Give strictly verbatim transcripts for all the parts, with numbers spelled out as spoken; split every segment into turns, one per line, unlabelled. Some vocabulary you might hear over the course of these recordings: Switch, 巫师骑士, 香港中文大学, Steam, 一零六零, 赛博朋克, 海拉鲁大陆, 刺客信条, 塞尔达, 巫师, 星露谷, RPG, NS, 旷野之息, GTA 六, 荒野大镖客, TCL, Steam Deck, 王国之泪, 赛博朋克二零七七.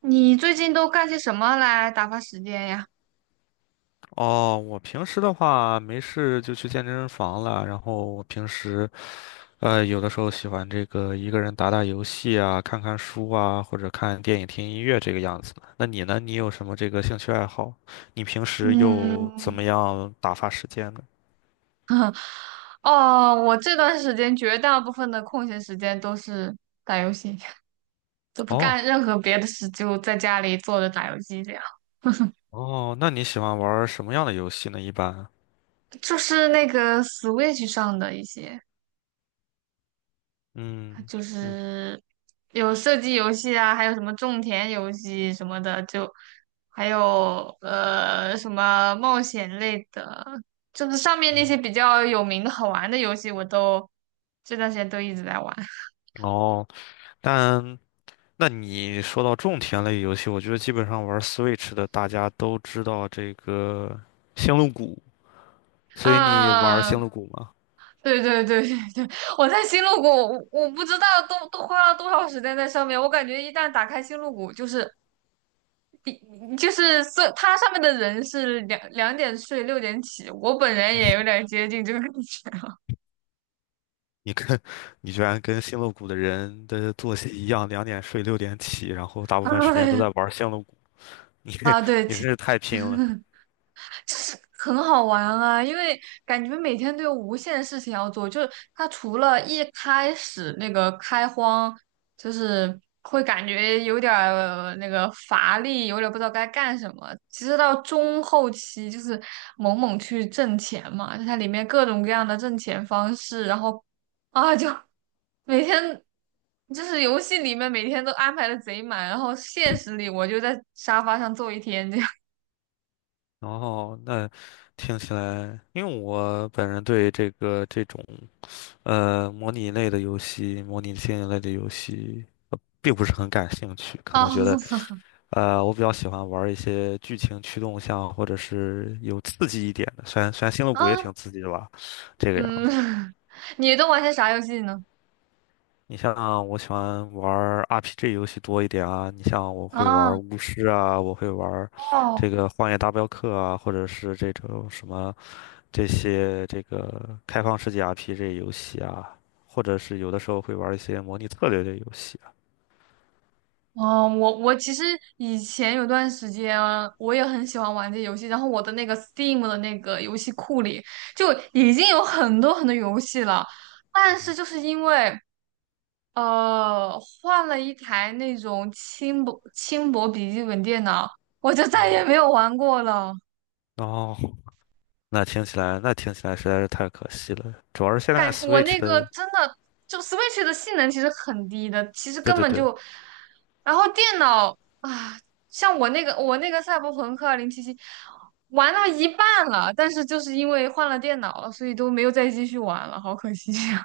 你最近都干些什么来打发时间呀？
哦，我平时的话没事就去健身房了，然后我平时呃有的时候喜欢这个一个人打打游戏啊，看看书啊，或者看电影、听音乐这个样子。那你呢？你有什么这个兴趣爱好？你平时又怎
嗯，
么样打发时间呢？
哦，我这段时间绝大部分的空闲时间都是打游戏，都不
哦
干任何别的事，就在家里坐着打游戏这样。
哦，那你喜欢玩儿什么样的游戏呢？一般，
就是那个 Switch 上的一些。
嗯
就
嗯
是有射击游戏啊，还有什么种田游戏什么的，就还有呃什么冒险类的，就是上面那
嗯，
些比较有名的好玩的游戏，我都这段时间都一直在玩。
哦，但。那你说到种田类游戏，我觉得基本上玩 Switch 的大家都知道这个星露谷，所以你玩
啊，
星露谷吗？
对对对对对，我在星露谷，我我不知道都都花了多少时间在上面。我感觉一旦打开星露谷，就是比就是色，它上面的人是两两点睡六点起，我本人也有点接近这个感觉。
你居然跟星露谷的人的作息一样，两点睡六点起，然后 大部分时间都
哎
在玩星露谷，你
啊，对，
你真
其
是太拼了。
就是很好玩啊，因为感觉每天都有无限事情要做。就是它除了一开始那个开荒，就是会感觉有点儿那个乏力，有点儿不知道该干什么。其实到中后期，就是猛猛去挣钱嘛，就它里面各种各样的挣钱方式，然后啊，就每天就是游戏里面每天都安排的贼满，然后现实里我就在沙发上坐一天。这样。
然后那听起来，因为我本人对这个这种呃模拟类的游戏、模拟经营类的游戏并不是很感兴趣，可
哦，
能觉得。呃，我比较喜欢玩一些剧情驱动项，或者是有刺激一点的。虽然虽然星露谷也
啊。
挺刺激的吧，这个样
嗯，
子。
你都玩些啥游戏呢？
你像我喜欢玩 R P G 游戏多一点啊，你像我会玩
啊。
巫师啊，我会玩这
哦，
个《荒野大镖客》啊，或者是这种什么这些这个开放世界 R P G 游戏啊，或者是有的时候会玩一些模拟策略类游戏啊。
哦，我我其实以前有段时间啊我也很喜欢玩这游戏，然后我的那个 Steam 的那个游戏库里就已经有很多很多游戏了，
嗯
但是
哼
就是因为呃换了一台那种轻薄轻薄笔记本电脑，我就
嗯
再也
哼
没有玩过了。
哦，那听起来那听起来实在是太可惜了，主要是现在
感我
Switch
那个
的。
真的就 Switch 的性能其实很低的，其实
对
根
对
本
对，
就，然后电脑啊，像我那个我那个赛博朋克二零七七玩到一半了，但是就是因为换了电脑了，所以都没有再继续玩了，好可惜呀。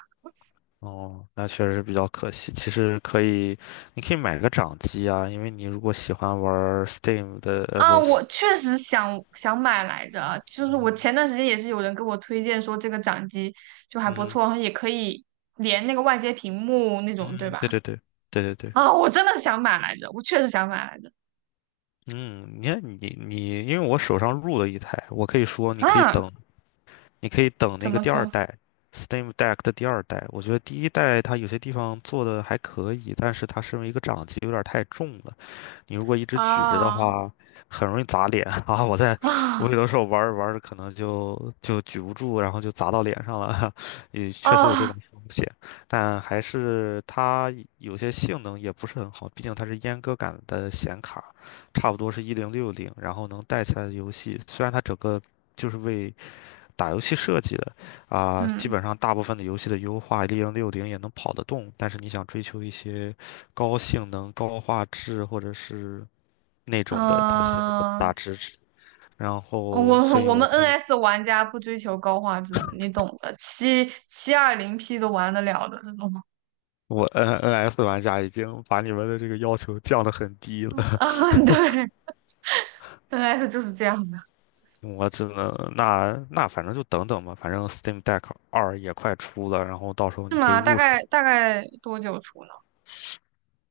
哦，那确实是比较可惜。其实可以，你可以买个掌机啊，因为你如果喜欢玩儿 Steam 的，呃，
啊，
不，
我确实想想买来着啊，就是我
嗯
前段时间也是有人给我推荐说这个掌机就还不
嗯
错，然后也可以连那个外接屏幕那
嗯，
种，对吧？
对对对对对对，
啊，我真的想买来着，我确实想买来着。
嗯，你看你你，因为我手上入了一台，我可以说你可以
啊，
等，你可以等
怎
那个
么
第二
说
代 Steam Deck 的第二代。我觉得第一代它有些地方做的还可以，但是它身为一个掌机有点儿太重了。你如果一直举着的
啊
话，很容易砸脸 啊！我在，我
啊
有的时候玩着玩着可能就就举不住，然后就砸到脸上了，也确实有这种
啊？
风险。但还是它有些性能也不是很好，毕竟它是阉割感的显卡，差不多是一零六零，然后能带起来的游戏，虽然它整个就是为打游戏设计的，啊、基
嗯
本上大部分的游戏的优化，一零六零也能跑得动，但是你想追求一些高性能、高画质或者是那种的，它其实很大
嗯，
支持。然
我
后，所以
我
我
们
可以，
N S 玩家不追求高画质，你懂的，七七二零 P 都玩得了的这种。
我 N N S 玩家已经把你们的这个要求降得很低 了。
啊，对，N S 就是这样的。
我只能那那反正就等等吧，反正 Steam Deck 二也快出了，然后到时候
是
你可以
吗？大
入手。
概大概多久出呢？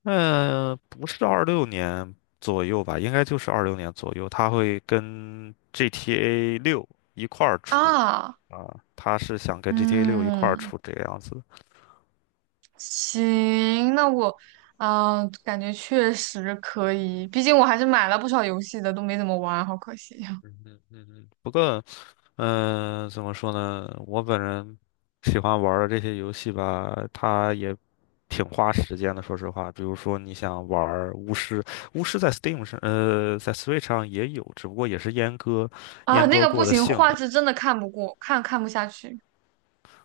嗯、不是二六年左右吧，应该就是二六年左右，它会跟 GTA 六一块儿出
啊。
啊，它是想跟 GTA 六一块儿
嗯。
出这个样子。
行，那我啊，感觉确实可以，毕竟我还是买了不少游戏的，都没怎么玩，好可惜呀。
嗯嗯，不过，嗯、怎么说呢？我本人喜欢玩儿的这些游戏吧，它也挺花时间的。说实话，比如说你想玩儿巫师，巫师在 Steam 上，呃，在 Switch 上也有，只不过也是阉割、
啊，
阉
那
割
个不
过的
行，
性
画
能。
质真的看不过，看看不下去。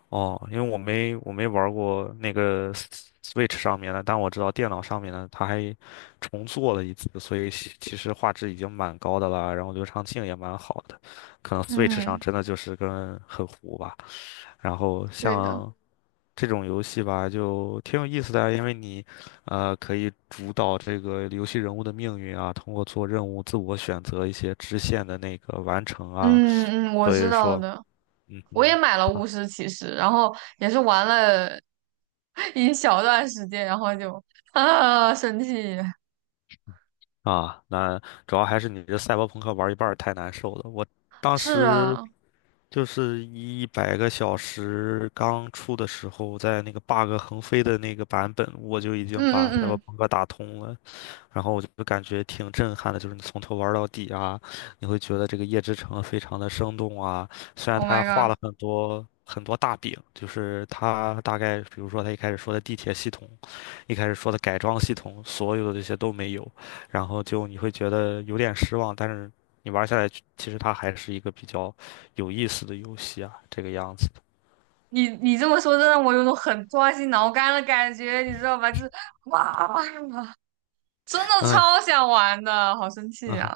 哦，因为我没我没玩过那个 S- w i t c h 上面的，但我知道电脑上面的，它还重做了一次，所以其其实画质已经蛮高的了，然后流畅性也蛮好的，可能 Switch 上
嗯，
真的就是跟很糊吧。然后
对的。
像这种游戏吧，就挺有意思的啊因为你，呃，可以主导这个游戏人物的命运啊，通过做任务自我选择一些支线的那个完成啊，
嗯嗯，我
所
知
以
道
说。
的，
嗯
我
哼。
也买了《巫师骑士》，然后也是玩了 一小段时间，然后就啊生气。
啊，那主要还是你这赛博朋克玩一半儿太难受了。我当
是
时
啊，
就是一百个小时刚出的时候，在那个 bug 横飞的那个版本，我就已
嗯
经把赛
嗯
博
嗯
朋克打通了。然后我就感觉挺震撼的，就是你从头玩到底啊，你会觉得这个夜之城非常的生动啊。虽然
，Oh my
他画
god，
了很多很多大饼，就是他大概，比如说他一开始说的地铁系统，一开始说的改装系统，所有的这些都没有，然后就你会觉得有点失望，但是你玩下来，其实它还是一个比较有意思的游戏啊，这个样子的。
你你这么说，真让我有种很抓心挠肝的感觉，你知道吧？就是哇，真的
嗯
超想玩的，好生气
嗯
啊！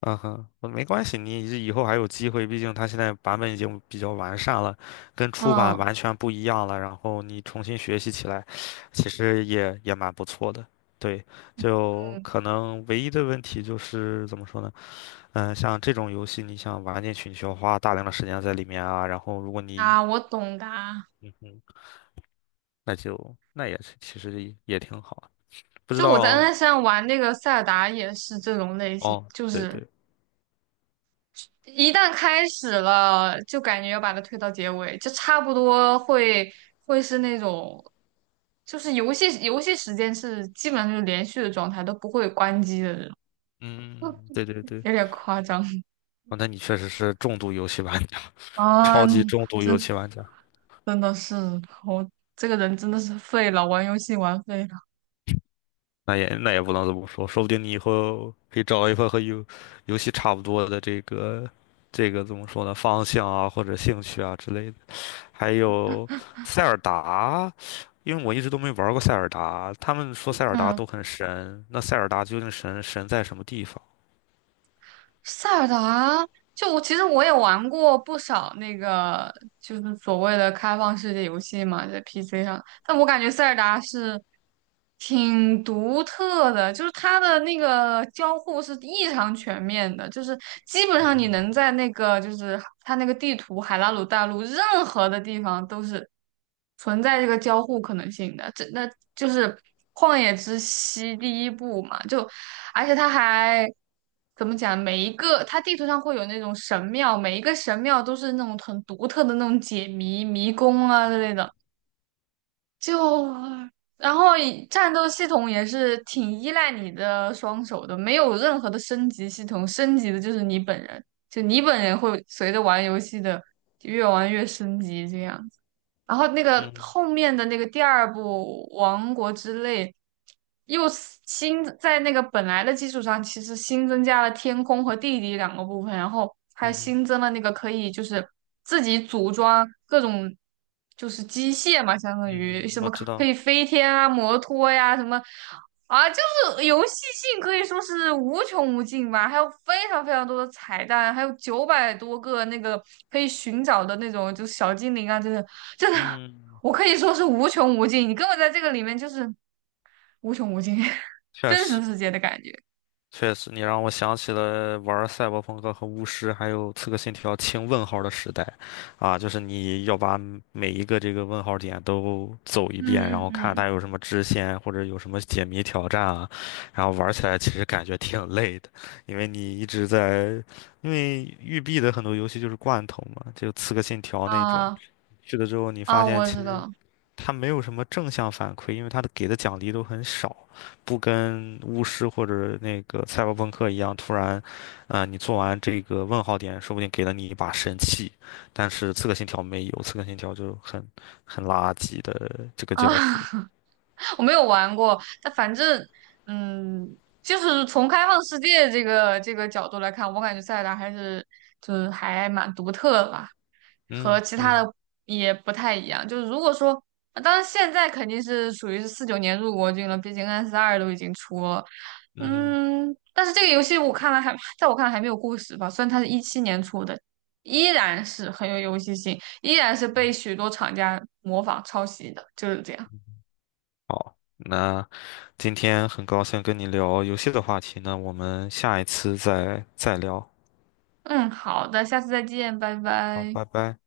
嗯哼，呃没关系，你以后还有机会，毕竟它现在版本已经比较完善了，跟初版
嗯
完全不一样了。然后你重新学习起来，其实也也蛮不错的。对，就
嗯
可能唯一的问题就是怎么说呢？嗯，像这种游戏，你想玩进去，你需要花大量的时间在里面啊。然后如果你
啊，我懂的啊
那就那也是其实也也挺好的不知
就我在
道
N S 上玩那个塞尔达也是这种类型，
哦，
就
对
是
对，
一旦开始了，就感觉要把它推到结尾，就差不多会会是那种，就是游戏游戏时间是基本上就是连续的状态，都不会关机的这种，
嗯，对对对，
有点夸张
哦，那你确实是重度游戏玩家。
啊！
超级重度游
真
戏玩家，
真的是我这个人真的是废了，玩游戏玩废了。
那也那也不能这么说，说不定你以后可以找一份和游游戏差不多的这个这个怎么说呢，方向啊或者兴趣啊之类的。还有塞尔达，因为我一直都没玩过塞尔达，他们说塞尔达
嗯，
都很神，那塞尔达究竟神神在什么地方？
塞尔达啊，就我其实我也玩过不少那个，就是所谓的开放世界游戏嘛，在 P C 上。但我感觉塞尔达是挺独特的，就是它的那个交互是异常全面的，就是基本上你能在那个就是它那个地图海拉鲁大陆任何的地方都是存在这个交互可能性的。这那就是《旷野之息》第一部嘛，就而且它还。怎么讲？每一个它地图上会有那种神庙，每一个神庙都是那种很独特的那种解谜迷宫啊之类的。就然后以战斗系统也是挺依赖你的双手的，没有任何的升级系统，升级的就是你本人，就你本人会随着玩游戏的越玩越升级这样。然后那个
嗯
后面的那个第二部《王国之泪》，又是新在那个本来的基础上，其实新增加了天空和地底两个部分，然后还
嗯哼
新增了那个可以就是自己组装各种就是机械嘛，相当于
嗯，
什
我
么可
知
可
道，
以飞天啊、摩托呀、什么啊，就是游戏性可以说是无穷无尽吧，还有非常非常多的彩蛋，还有九百多个那个可以寻找的那种就小精灵啊，这些。真的，
嗯，
我可以说是无穷无尽。你根本在这个里面就是无穷无尽，
确
真实
实。
世界的感觉。
确实，你让我想起了玩赛博朋克和巫师，还有刺客信条清问号的时代，啊，就是你要把每一个这个问号点都走一遍，然
嗯嗯
后看
嗯，
它有什么支线或者有什么解谜挑战啊，然后玩起来其实感觉挺累的，因为你一直在，因为育碧的很多游戏就是罐头嘛，就刺客信条那种，
啊
去了之后你
啊，
发现。
我知道。
他没有什么正向反馈，因为他的给的奖励都很少，不跟巫师或者那个赛博朋克一样，突然，啊，你做完这个问号点，说不定给了你一把神器，但是刺客信条没有，刺客信条就很很垃圾的这个
啊，
交互。
我没有玩过，但反正，嗯，就是从开放世界这个这个角度来看，我感觉塞尔达还是就是还蛮独特的吧，和
嗯
其他
嗯
的也不太一样。就是如果说，呃当然现在肯定是属于是四九年入国军了，毕竟 N S 二都已经出了，
嗯哼
嗯，但是这个游戏我看来还，在我看来还没有故事吧，虽然它是一七年出的，依然是很有游戏性。依然是被许多厂家模仿抄袭的，就是这样。
那今天很高兴跟你聊游戏的话题呢，我们下一次再再聊。
嗯，好的，下次再见，拜
好，
拜。
拜拜。